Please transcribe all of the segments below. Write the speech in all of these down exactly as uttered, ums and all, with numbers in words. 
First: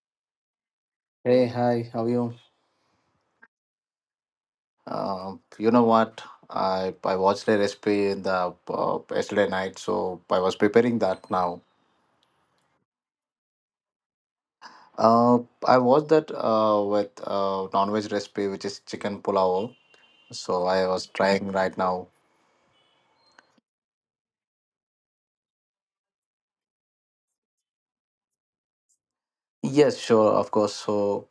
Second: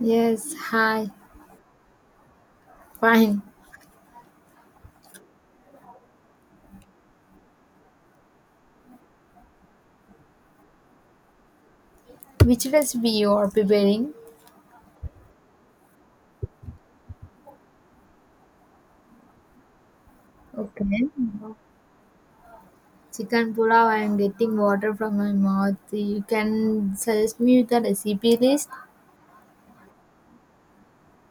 Yes, hi. Hey, hi, how are you? Fine. Um, you know what? I I watched a recipe in the uh, yesterday night, so I was preparing that now. Which recipe you are preparing? Uh, I watched that uh, with uh, non-veg recipe, which is chicken pulao. So I was Okay. trying right now. Chicken pulao. I am getting water from my mouth. You can suggest me with the recipe list. Yes, sure, of course. So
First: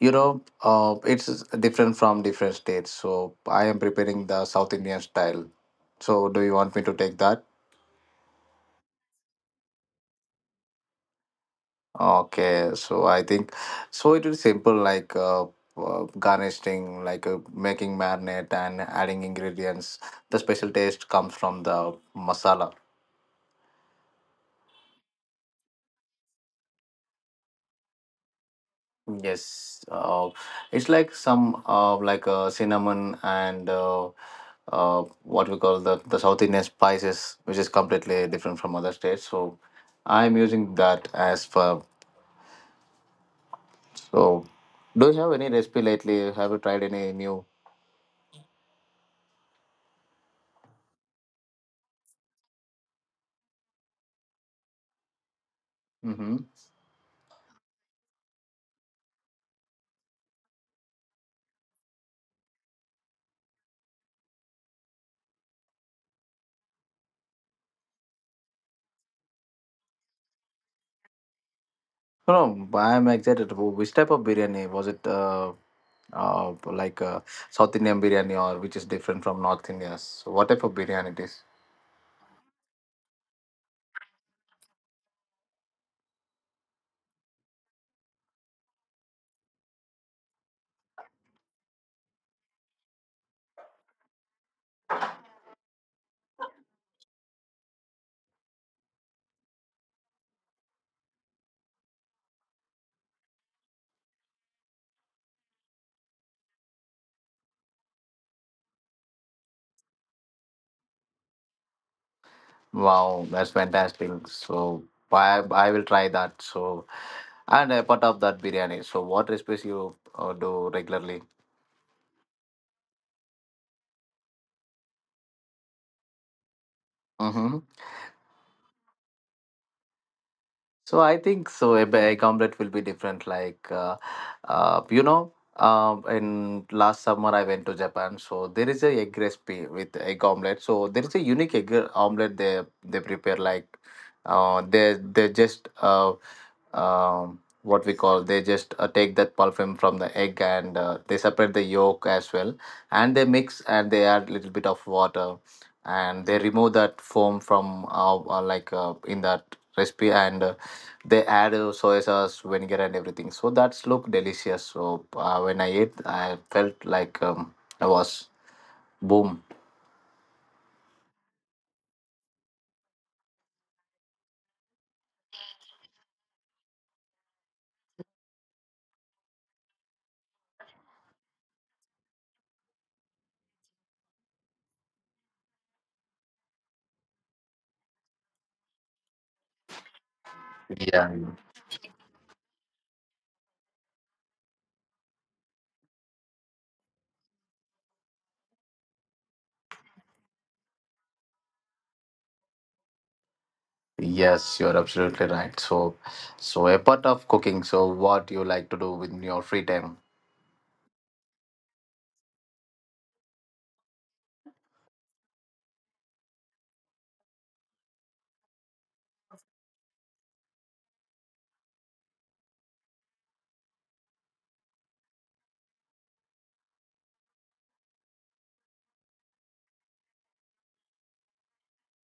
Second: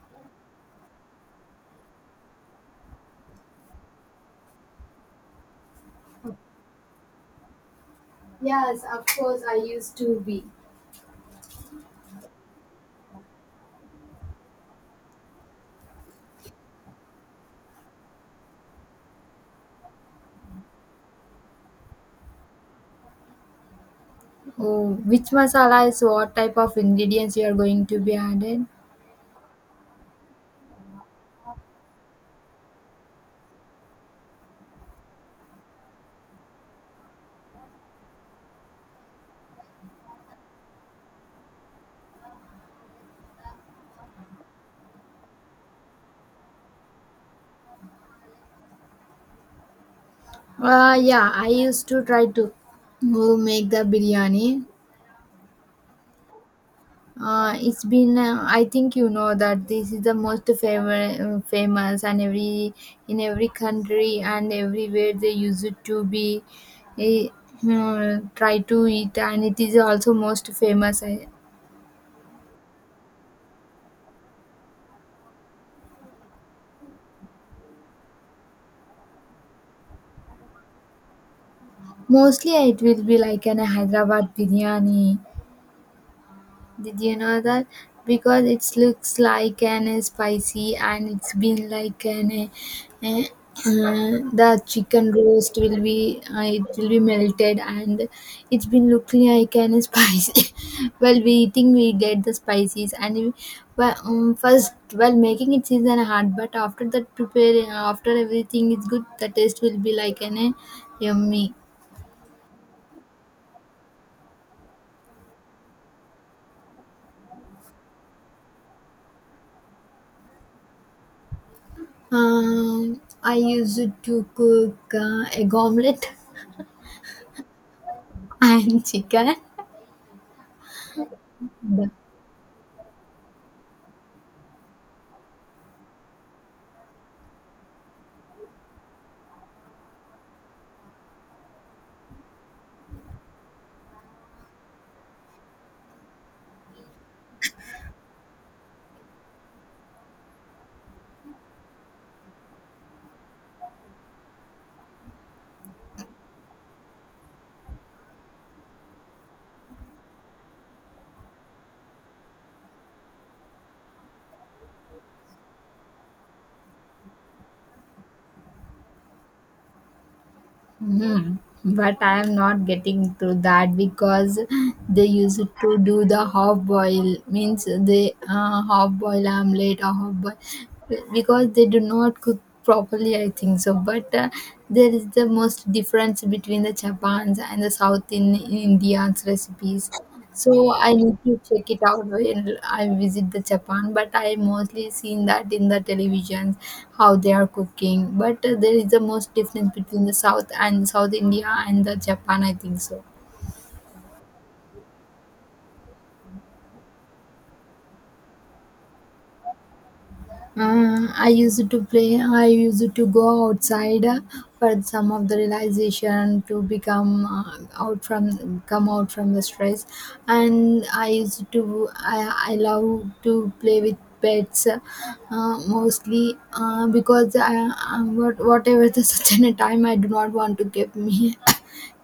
you know, uh, it's different from different states. So I am preparing the South Indian style. So do you want me to take that? Yes, of course, I used to be. Okay, so I think so. It is simple, like uh, uh, garnishing, like uh, making marinade and adding ingredients. The special taste comes from the masala. Oh, which masala is what type of ingredients you are going to be added? Yes, uh, it's like some uh, like uh, cinnamon and uh, uh, what we call the the South Indian spices, which is completely different from other states. So I'm using that as for. So, do you have any recipe lately? Have you tried any new? Uh, yeah, I used to try to uh, make the biryani. Mm-hmm. Uh, it's been uh, I think you know that this is the most fam- famous and every in every country and everywhere they use it to be eh, uh, try to eat and it is also most famous I, No, no, I'm excited. Wh- Which type of biryani was it? Uh, uh, like uh, South Indian biryani, or which is different from North India's? So what type of biryani it is? mostly it will be like an hyderabad biryani. Did you know that? Because it looks like an uh, spicy and it's been like an uh, uh, the chicken roast will be uh, it will be melted and it's been looking like an spicy. While we eating we get the spices and we, well, um, first while making it is an hard, but after that preparing after everything is good the taste will be like an uh, yummy. Wow, that's fantastic. So I I will try that. So and a part of that biryani. So what recipes you uh, do regularly? Um, I used to cook uh, egg omelette. Mm-hmm. I am chicken. So I think so. A But ba- goblet will be different. Like uh, uh, you know, uh, in last summer I went to Japan. So there is a egg recipe with egg omelette. So there is a unique egg omelette they they prepare. Like uh, they they just uh, um, what we call they just uh, take that pulping from the egg and uh, they separate the yolk as well and they mix and they add little bit of water and they remove that foam from uh, uh, like uh, in that recipe and uh, they add uh, soy sauce vinegar and everything, so that's look delicious. So uh, when I ate, I felt like um, I was boom. Mhm. But I am not getting to that because they used to do the half boil means they uh, half boil omelette or half boil because they do not cook properly, I think so. But uh, there is the most difference between the Japans and the South in, in Indians recipes. So I Yeah, need to check it out when I visit the Japan, but I mostly seen that in the televisions how they are cooking. But uh, there is the most difference between the South and South India and the Japan, I think so. yes, you're absolutely right. So so apart of cooking, so what you like to do with your free time? Uh, I used to play, I used to go outside uh, for some of the realization to become uh, out from come out from the stress, and I used to I, I love to play with pets uh, mostly uh, because I, I, what, whatever the such a time I do not want to give me.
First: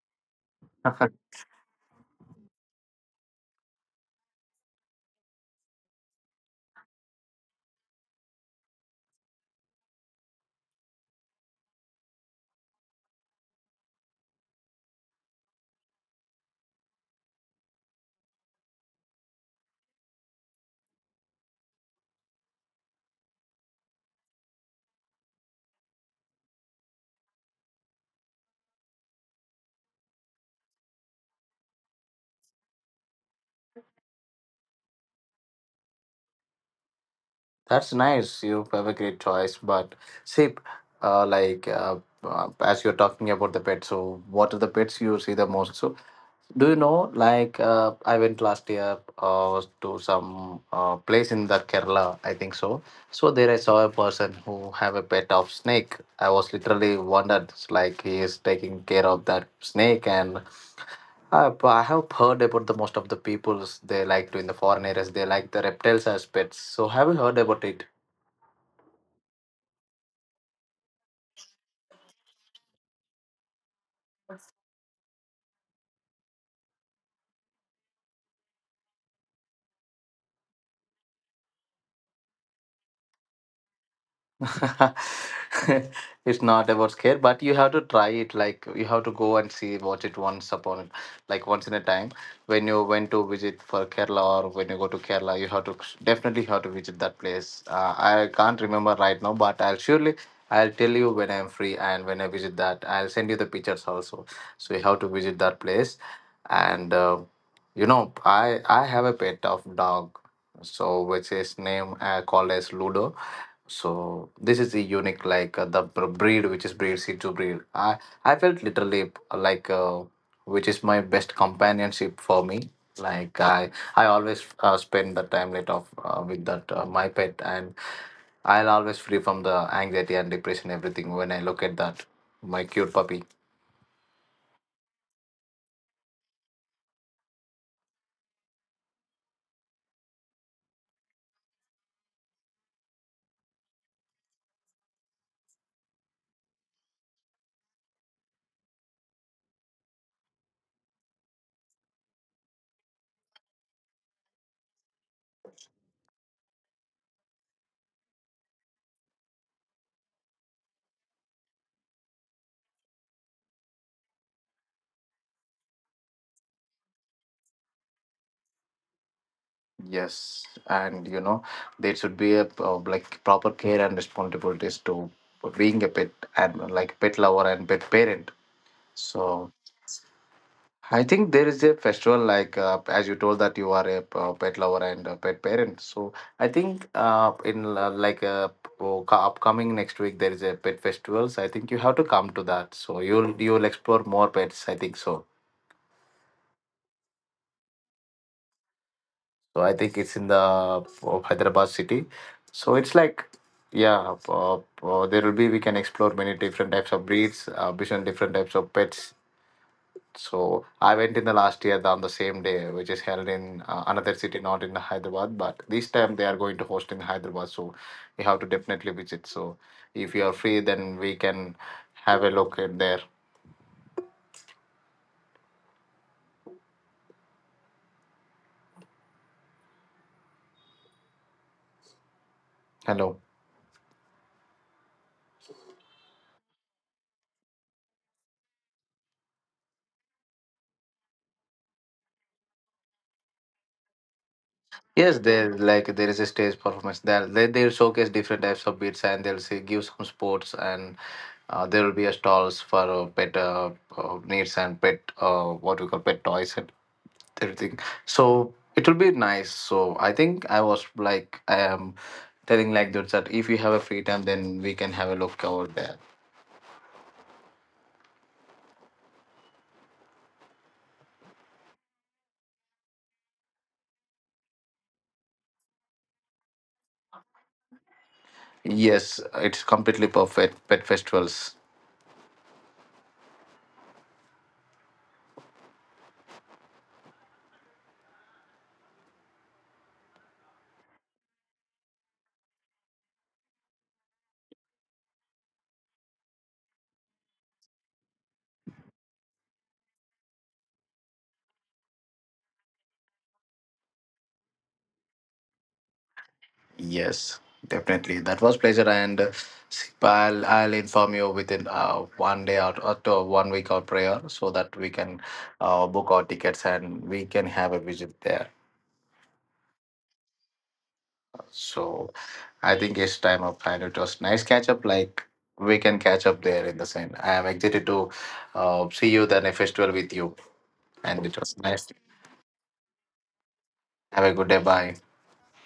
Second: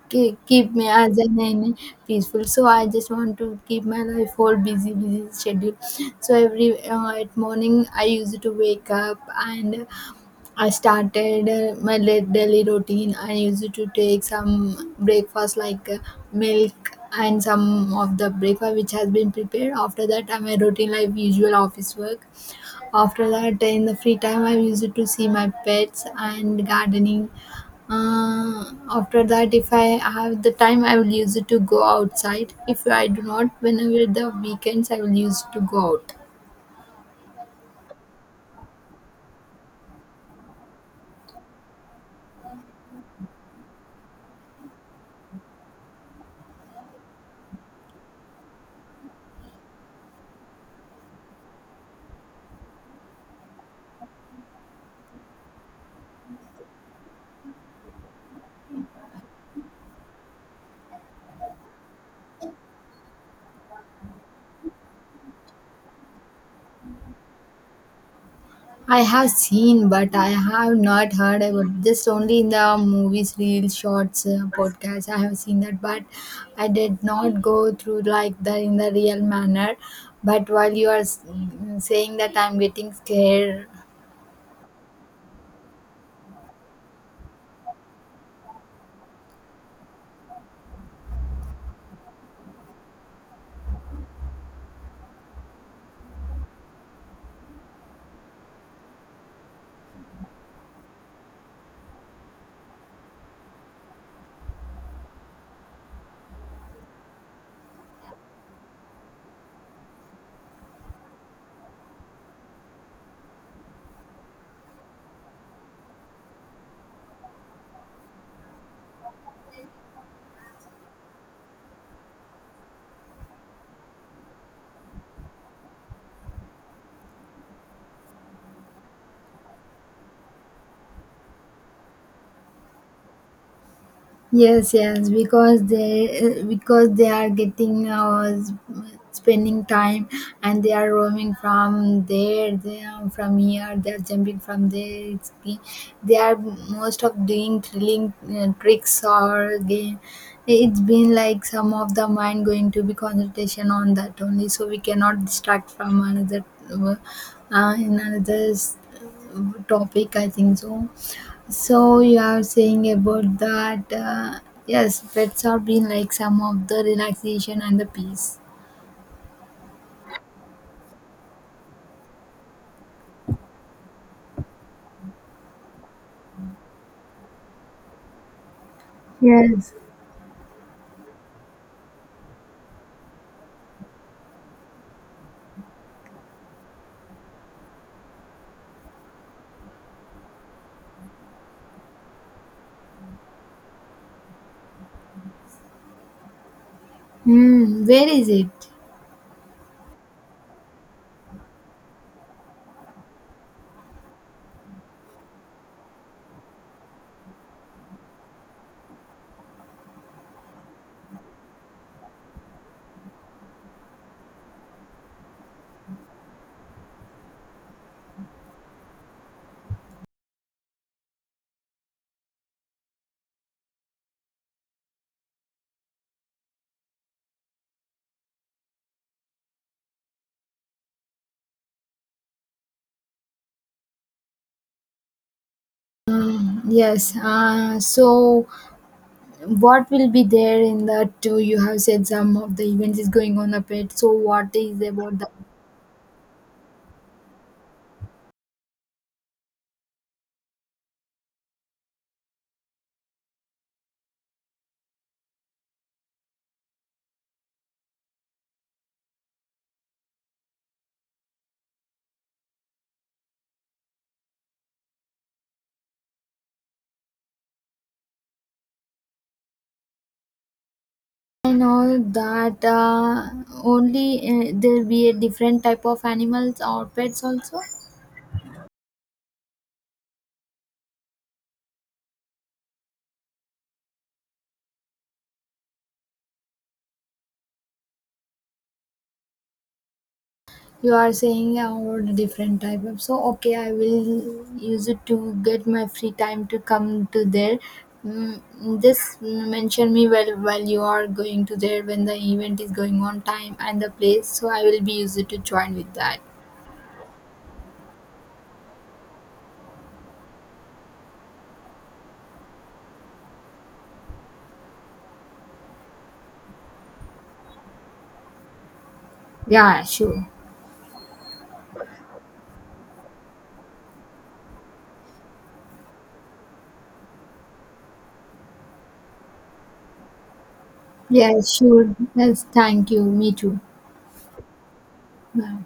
Keep keep me as an and peaceful. So I just want to keep my life whole busy busy schedule. So every uh, at morning I used to wake up, and I started uh, my la- daily routine. I used to take some breakfast like uh, milk and some of the breakfast which has been prepared. After that, uh, my routine life usual office work. After that, in the free time, I use it to see my pets and gardening. Uh, after that, if I have the time, I will use it to go outside. If I do not, whenever the weekends, I will use to go out. That's nice, you have a great choice. But see, uh, like uh, uh, as you're talking about the pets, so what are the pets you see the most? So, do you know? Like uh, I went last year uh, to some uh, place in the Kerala, I think so. So there I saw a person who have a pet of snake. I was literally wondered, it's like he is taking care of that snake. And I, I have heard about the most of the peoples they like to in the foreign areas. They like the reptiles as pets. So have you heard about it? I have seen, but I have not heard about just only in the movies, reels, shorts, uh, podcasts. I have seen that, but I did not go through like that in the real manner. But while you are s- saying that, I'm getting scared. It's not about scare, but you have to try it. Like you have to go and see, watch it once upon, like once in a time. When you went to visit for Kerala, or when you go to Kerala, you have to definitely have to visit that place. uh, I can't remember right now, but I'll surely I'll tell you when I'm free, and when I visit that, I'll send you the pictures also. So you have to visit that place. And uh, you know, i i have a pet of dog, so which is name uh, called as Ludo. So this is the unique, like uh, the br- breed which is breed seed to breed. I I felt literally uh, like uh, which is my best companionship for me. Like I I always uh, spend the time lit off uh, with that uh, my pet, and I'll always free from the anxiety and depression, everything, when I look at that my cute puppy. Yes, yes, because they uh, because they are getting uh, s- spending time, and they are roaming from there, they are from here, they are jumping from there. It's, they are most of doing thrilling uh, tricks or game. It's been like some of the mind going to be concentration on that only, so we cannot distract from another uh, in another s- topic, I think so. So you are saying about that? Uh, yes, pets are being like some of the relaxation and the peace. Yes, and you know there should be a uh, like proper care and responsibilities to being a pet and like pet lover and pet parent. So Yes. I think there is a festival, like uh, as you told that you are a p- uh, pet lover and a pet parent. So I think uh, in uh, like uh, oh, co- upcoming next week there is a pet festival. So I think you have to come to that. So you'll you'll explore more pets, I think so. Hmm, where is it? So I think it's in the uh, Hyderabad city. So it's like yeah, uh, uh, there will be we can explore many different types of breeds, uh, different different types of pets. So I went in the last year on the same day, which is held in uh, another city, not in Hyderabad. But this time they are going to host in Hyderabad, so you have to definitely visit. So if you are free, then we can have a look at there. Hello. Um, yes. Uh, so what will be there in that, too? You have said some of the events is going on a pet. So what is about Yes, that? there like there is a stage performance. There they they'll showcase different types of beats, and they'll say give some sports. And uh, there will be a stalls for uh, pet uh, uh, needs and pet uh, what we call pet toys and everything. So it will be nice. So I think I was like I am telling like that, that if you have a free time, then we can have a look over there. I know that uh, only uh, there be a different type of animals or pets also. Yes, it's completely perfect. Pet festivals. You are saying yeah, about a different type of so okay I will use it to get my free time to come to there. Mm, just mention me well while you are going to there when the event is going on time and the place, so I will be used to join with that. Yes, definitely. That was pleasure and. Uh, I'll, I'll inform you within uh, one day, or, or to one week or prior, so that we can uh, book our tickets and we can have a visit there. Yeah, sure. So I think it's time up, and it was nice catch up. Like we can catch up there in the same. I am excited to uh, see you the next festival with you, and it Yeah, was nice. sure. Yes, thank you. Me too. Have a good day. Bye. Bye.